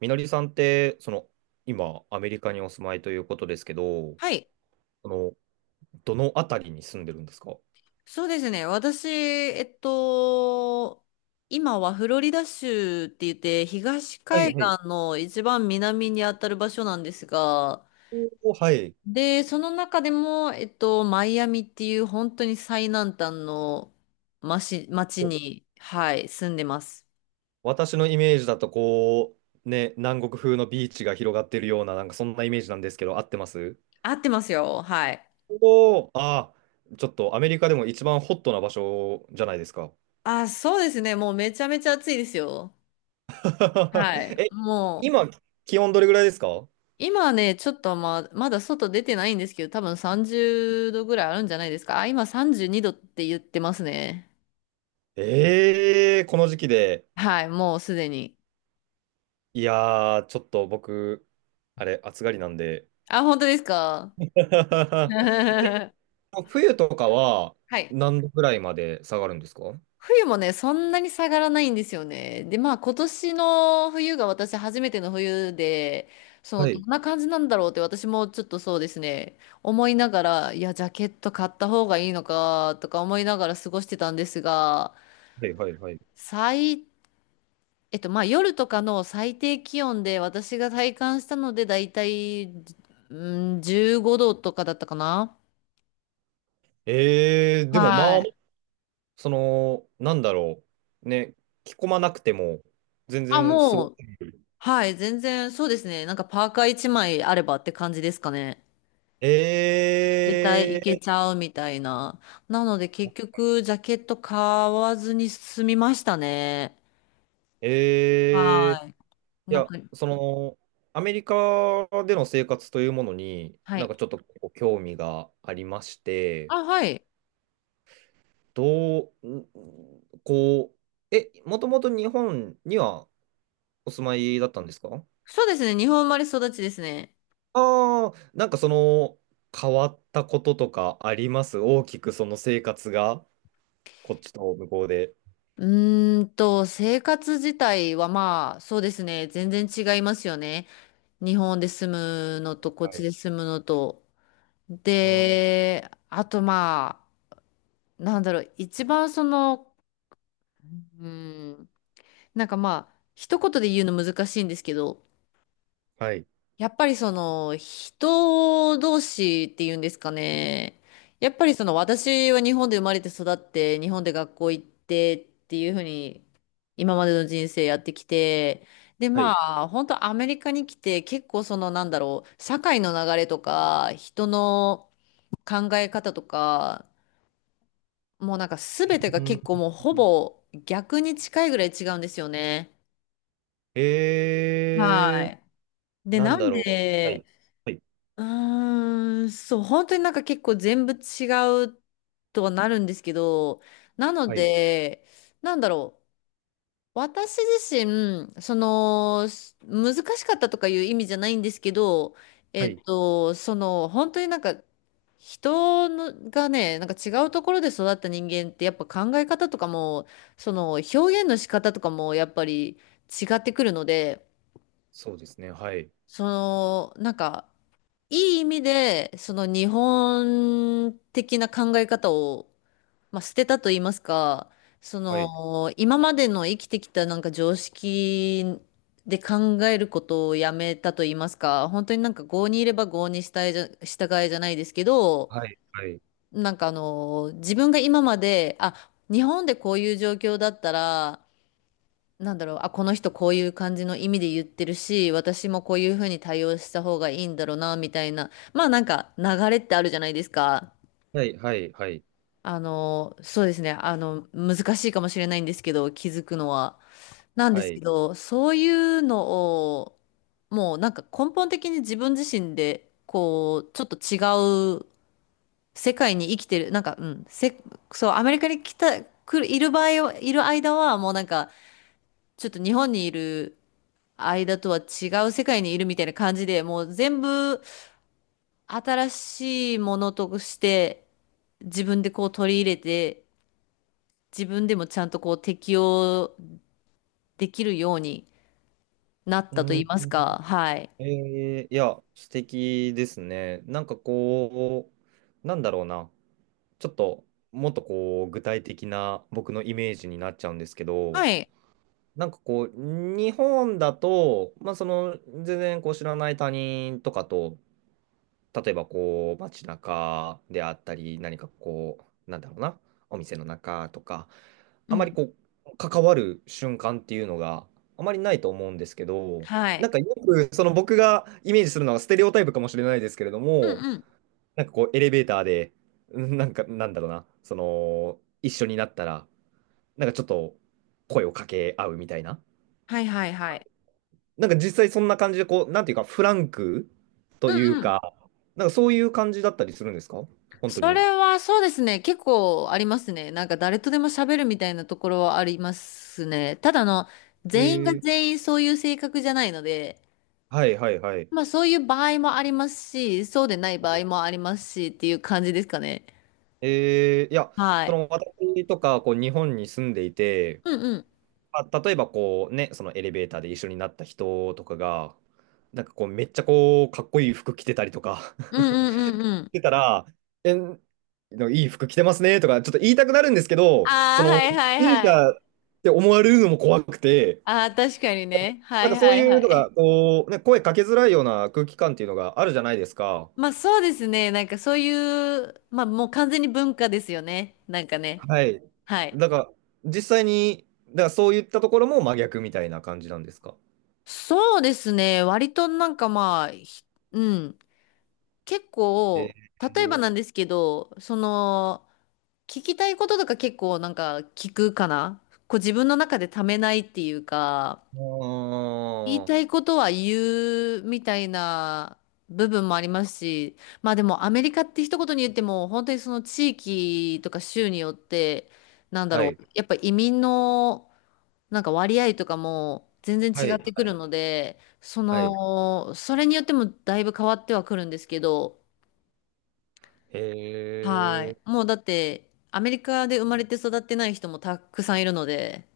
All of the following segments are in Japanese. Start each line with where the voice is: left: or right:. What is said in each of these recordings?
right: みのりさんって、今、アメリカにお住まいということですけど、
left: はい。
right: その、どのあたりに住んでるんですか？
left: そうですね。私、今はフロリダ州って言って、東
right: はい
left: 海
right: はい。
left: 岸の一番南にあたる場所なんですが、
right: おーはい。
left: で、その中でも、マイアミっていう本当に最南端の町、町
right: お、
left: に、はい、住んでます。
right: 私のイメージだと、ね、南国風のビーチが広がってるような、なんかそんなイメージなんですけど、合ってます？
left: 合ってますよ。はい。
right: おおー、ああ、ちょっとアメリカでも一番ホットな場所じゃないですか。
left: あ、そうですね。もうめちゃめちゃ暑いですよ。は い。
right: え、
left: もう、
right: 今、気温どれぐらいですか？
left: 今はね、ちょっとまあ、まだ外出てないんですけど、多分30度ぐらいあるんじゃないですか。あ、今32度って言ってますね。
right: ええー、この時期で。
left: はい、もうすでに。
right: いやー、ちょっと僕、あれ、暑がりなんで、
left: あ、本当ですか？ は
right: 冬とかは
left: い。
right: 何度ぐらいまで下がるんですか？
left: 冬もね、そんなに下がらないんですよね。で、まあ今年の冬が私初めての冬で、その、
right: は
left: どん
right: い。
left: な感じなんだろうって私もちょっとそうですね、思いながら、いや、ジャケット買った方がいいのかとか思いながら過ごしてたんですが、
right: はいはいはい。
left: 最えっと、まあ夜とかの最低気温で私が体感したのでだいたい、うん、15度とかだったかな。
right: えー、でも
left: は
right: まあ、
left: い。
right: その、なんだろう。ね、着込まなくても全
left: あ、
right: 然すご
left: も
right: く。
left: う、はい、全然そうですね。なんかパーカー1枚あればって感じですかね。だいたいいけち
right: え
left: ゃうみたいな。なので結局ジャケット買わずに済みましたね。
right: ー、えー、
left: はい。
right: い
left: なん
right: や、
left: か、
right: その、アメリカでの生活というものに、
left: は
right: なん
left: い。
right: かちょっとこう興味がありまして、
left: あ、はい。
right: どう、ん、こう、え、もともと日本にはお住まいだったんですか？
left: そうですね。日本生まれ育ちですね。
right: ああー、なんかその、変わったこととかあります？大きくその生活が、こっちと向こうで。
left: う生活自体はまあ、そうですね。全然違いますよね。日本で住むのと、こっ
right: は
left: ち
right: い。
left: で住むのと。
right: うん、
left: で、あとまあ、なんだろう、一番その、うーん、なんかまあ、一言で言うの難しいんですけど、
right: はい。
left: やっぱりその人同士っていうんですかね。やっぱりその私は日本で生まれて育って日本で学校行ってっていうふうに今までの人生やってきて、で
right: はい。
left: まあ本当アメリカに来て、結構そのなんだろう、社会の流れとか人の考え方とか、もうなんか全てが
right: うん
left: 結構もうほ
right: うん、
left: ぼ逆に近いぐらい違うんですよね。は
right: え
left: い。
right: ー、
left: で、
right: な
left: な
right: ん
left: ん
right: だろう。は
left: で、
right: い。はい。
left: うそう、本当になんか結構全部違うとはなるんですけど、なの
right: はい。
left: で、なんだろう。私自身、その、難しかったとかいう意味じゃないんですけど、
right: はい。
left: その、本当になんか、人のがね、なんか違うところで育った人間ってやっぱ考え方とかも、その表現の仕方とかもやっぱり違ってくるので、
right: そうですね。はい。
left: その、なんか、いい意味で、その日本的な考え方を、まあ、捨てたと言いますか、そ
right: はい。
left: の今までの生きてきたなんか常識で考えることをやめたと言いますか、本当になんか郷にいれば郷に従えじゃ、従えじゃないですけど、
right: はい。はい。
left: なんかあの、自分が今まで、あ、日本でこういう状況だったら、なんだろう、あ、この人こういう感じの意味で言ってるし、私もこういうふうに対応した方がいいんだろうな、みたいな。まあなんか流れってあるじゃないですか。
right: はい。はい。はい。
left: あの、そうですね。あの、難しいかもしれないんですけど、気づくのは。なんで
right: は
left: すけ
right: い。
left: ど、そういうのを、もうなんか根本的に自分自身で、こう、ちょっと違う世界に生きてる。なんか、うん、そう、アメリカに来た、来る、いる間は、もうなんか、ちょっと日本にいる、間とは違う世界にいるみたいな感じで、もう全部新しいものとして自分でこう取り入れて、自分でもちゃんとこう適応できるようになっ
right: う
left: たと言
right: ん。
left: いますか。はい。
right: えー、いや、素敵ですね。なんかこう、なんだろうな。ちょっともっとこう具体的な僕のイメージになっちゃうんですけ
left: は
right: ど、
left: い。
right: なんかこう日本だと、まあその全然こう知らない他人とかと、例えばこう街中であったり、何かこう、なんだろうな、お店の中とか、
left: う
right: あま
left: ん。
right: りこう関わる瞬間っていうのがあまりないと思うんですけど、
left: は
right: なん
left: い。
right: かよくその僕がイメージするのはステレオタイプかもしれないですけれど
left: うん
right: も、
left: うん。
right: なんかこう、エレベーターで、うんなんか、なんだろうな、その、一緒になったら、なんかちょっと声を掛け合うみたいな。
left: はいはいはい。
right: なんか実際そんな感じで、こう、なんていうか、フランク
left: う
right: とい
left: ん
right: う
left: うん。
right: か、なんかそういう感じだったりするんですか、本当
left: そ
right: に？
left: れはそうですね。結構ありますね。なんか誰とでも喋るみたいなところはありますね。ただあの、
right: え
left: 全員が
right: ー、
left: 全員そういう性格じゃないので、
right: はいはいはい。
left: まあそういう場合もありますし、そうでない
right: は
left: 場
right: い、
left: 合もありますしっていう感じですかね。
right: えー、いや、
left: は
right: そ
left: い。
right: の私とか、こう、日本に住んでいて、
left: うんうん。
right: まあ、例えばこうね、そのエレベーターで一緒になった人とかが、なんかこう、めっちゃこう、かっこいい服着てたりとか、
left: うんうんうんうん。
right: てたら、え、のいい服着てますねとか、ちょっと言いたくなるんですけど、そ
left: ああ、は
right: の、
left: いはい
right: ミュージシ
left: は
right: ャ
left: い。
right: ンって思われるのも怖くて、
left: ああ、確かにね。は
right: なん
left: い
right: かそう
left: はい
right: い
left: は
right: うのが、
left: い。
right: こう、ね、声かけづらいような空気感っていうのがあるじゃないですか。
left: まあそうですね。なんかそういう、まあもう完全に文化ですよね。なんかね。
right: はい。
left: はい。
right: だから、実際に、だからそういったところも真逆みたいな感じなんですか。
left: そうですね。割となんかまあ、ひうん。結
right: え
left: 構、例えば
right: ー、
left: なんですけど、その、聞きたいこととか結構なんか聞くかな、こう自分の中でためないっていうか、
right: あ
left: 言いたい
right: ー、
left: ことは言うみたいな部分もありますし、まあでもアメリカって一言に言っても本当にその地域とか州によって、なんだ
right: は
left: ろ
right: い、
left: う、やっぱ移民のなんか割合とかも全然
right: は
left: 違
right: い、
left: って
right: は
left: くる
right: い、
left: ので、そ
right: はい。
left: の、それによってもだいぶ変わってはくるんですけど、は
right: へ
left: い。
right: え、
left: もうだって、アメリカで生まれて育ってない人もたくさんいるので、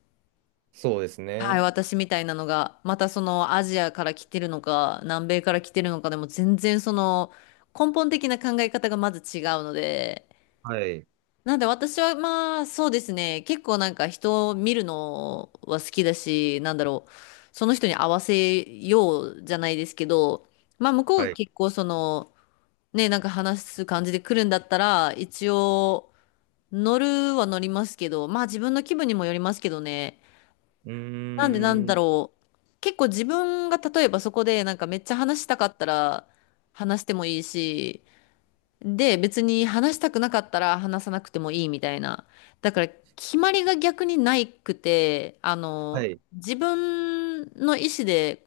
right: そうです
left: はい、
right: ね。
left: 私みたいなのが、またそのアジアから来てるのか、南米から来てるのかでも全然その根本的な考え方がまず違うので、
right: はい、
left: なんで私はまあそうですね、結構なんか人を見るのは好きだし、なんだろう、その人に合わせようじゃないですけど、まあ向こうが
right: はい。
left: 結構その、ね、なんか話す感じで来るんだったら、一応、乗るは乗りますけど、まあ自分の気分にもよりますけどね。
right: うー
left: なんでなんだ
right: ん、
left: ろう。結構自分が例えばそこでなんかめっちゃ話したかったら話してもいいし、で別に話したくなかったら話さなくてもいいみたいな。だから決まりが逆にないくて、あ
right: は
left: の、
right: い。
left: 自分の意思で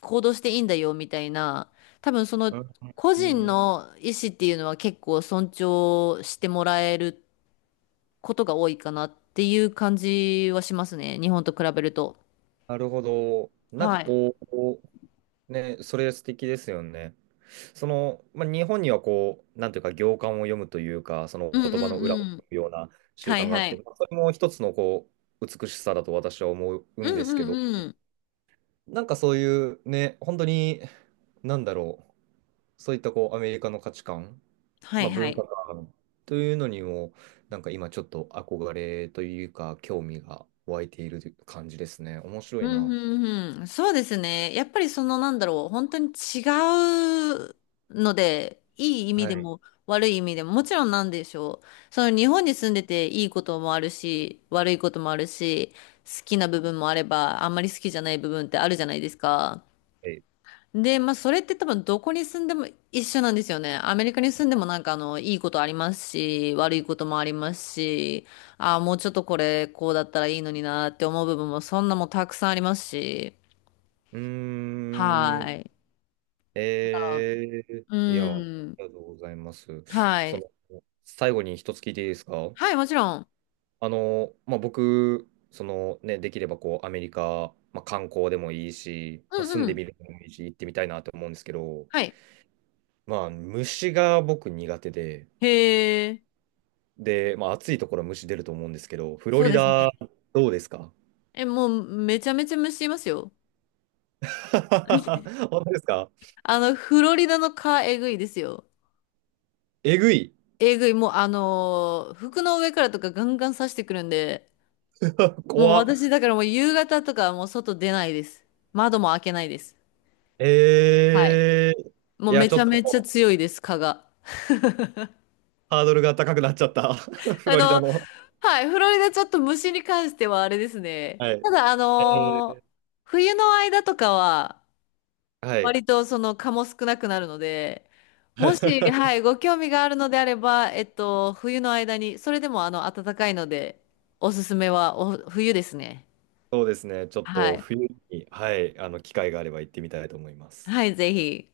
left: 行動していいんだよみたいな。多分その
right: うん、
left: 個
right: う
left: 人
right: ん、
left: の意思っていうのは結構尊重してもらえることが多いかなっていう感じはしますね。日本と比べると。
right: なるほど。なんか
left: はい。
right: こう、ね、それ素敵ですよね。その、まあ、日本にはこう、なんていうか、行間を読むというか、その
left: うん
right: 言葉
left: う
right: の
left: ん
right: 裏を
left: う
right: 読
left: ん。
right: むような習
left: はい
right: 慣があっ
left: は
right: て、
left: い。
right: まあ、それも一つのこう、美しさだと私は思う
left: う
right: んで
left: んう
right: すけど、
left: んうん。
right: なんかそういうね、本当に、なんだろう。そういったこうアメリカの価値観、
left: は
right: ま
left: い
right: あ、
left: は
right: 文
left: い。
right: 化観というのにも、なんか今ちょっと憧れというか、興味が湧いている感じですね。面白
left: う
right: い
left: ん
right: な。
left: うんうん。そうですね。やっぱりそのなんだろう。本当に違うので、いい意味
right: は
left: で
right: い。
left: も悪い意味でも、もちろんなんでしょう。その日本に住んでていいこともあるし、悪いこともあるし、好きな部分もあれば、あんまり好きじゃない部分ってあるじゃないですか。
right: はい。
left: で、まあ、それって多分どこに住んでも一緒なんですよね。アメリカに住んでもなんかあの、いいことありますし、悪いこともありますし、ああ、もうちょっとこれ、こうだったらいいのになって思う部分もそんなもんたくさんありますし、
right: うー
left: は
right: ん。
left: い。あ
right: えー、
left: う
right: いや、あり
left: ん。
right: がとうございます。
left: は
right: そ
left: い。
right: の、最後に一つ聞いていいですか？
left: はい、もちろん。
right: あの、まあ、僕、そのね、できればこう、アメリカ、まあ、観光でもいいし、
left: う
right: まあ、
left: ん
right: 住ん
left: う
right: で
left: ん。
right: みるのもいいし、行ってみたいなと思うんですけど、
left: はい。
right: まあ、虫が僕苦手で、
left: へえ。
right: で、まあ、暑いところは虫出ると思うんですけど、フロ
left: そう
right: リ
left: ですね。
right: ダ、どうですか？
left: え、もうめちゃめちゃ虫いますよ。
right: 本当ですか？
left: あの、フロリダの蚊えぐいですよ。
right: えぐい。
left: えぐい、もう服の上からとかガンガン刺してくるんで、もう
right: 怖
left: 私、
right: っ。
left: だからもう夕方とかはもう外出ないです。窓も開けないです。はい。
right: えー、
left: もう
right: いや、
left: め
right: ち
left: ちゃ
right: ょっと
left: めちゃ強いです、蚊が。
right: ハードルが高くなっちゃった。フ
left: あ
right: ロリダ
left: の、
right: の。
left: はい、フロリダちょっと虫に関してはあれですね。
right: は
left: た
right: い。
left: だ、
right: えー、
left: 冬の間とかは、
right: はい。
left: 割とその蚊も少なくなるので、もし、はい、ご興味があるのであれば、冬の間に、それでもあの、暖かいので、おすすめは冬ですね。
right: そうですね。ちょっ
left: は
right: と
left: い。
right: 冬に、はい、あの、機会があれば行ってみたいと思います。
left: はい、ぜひ。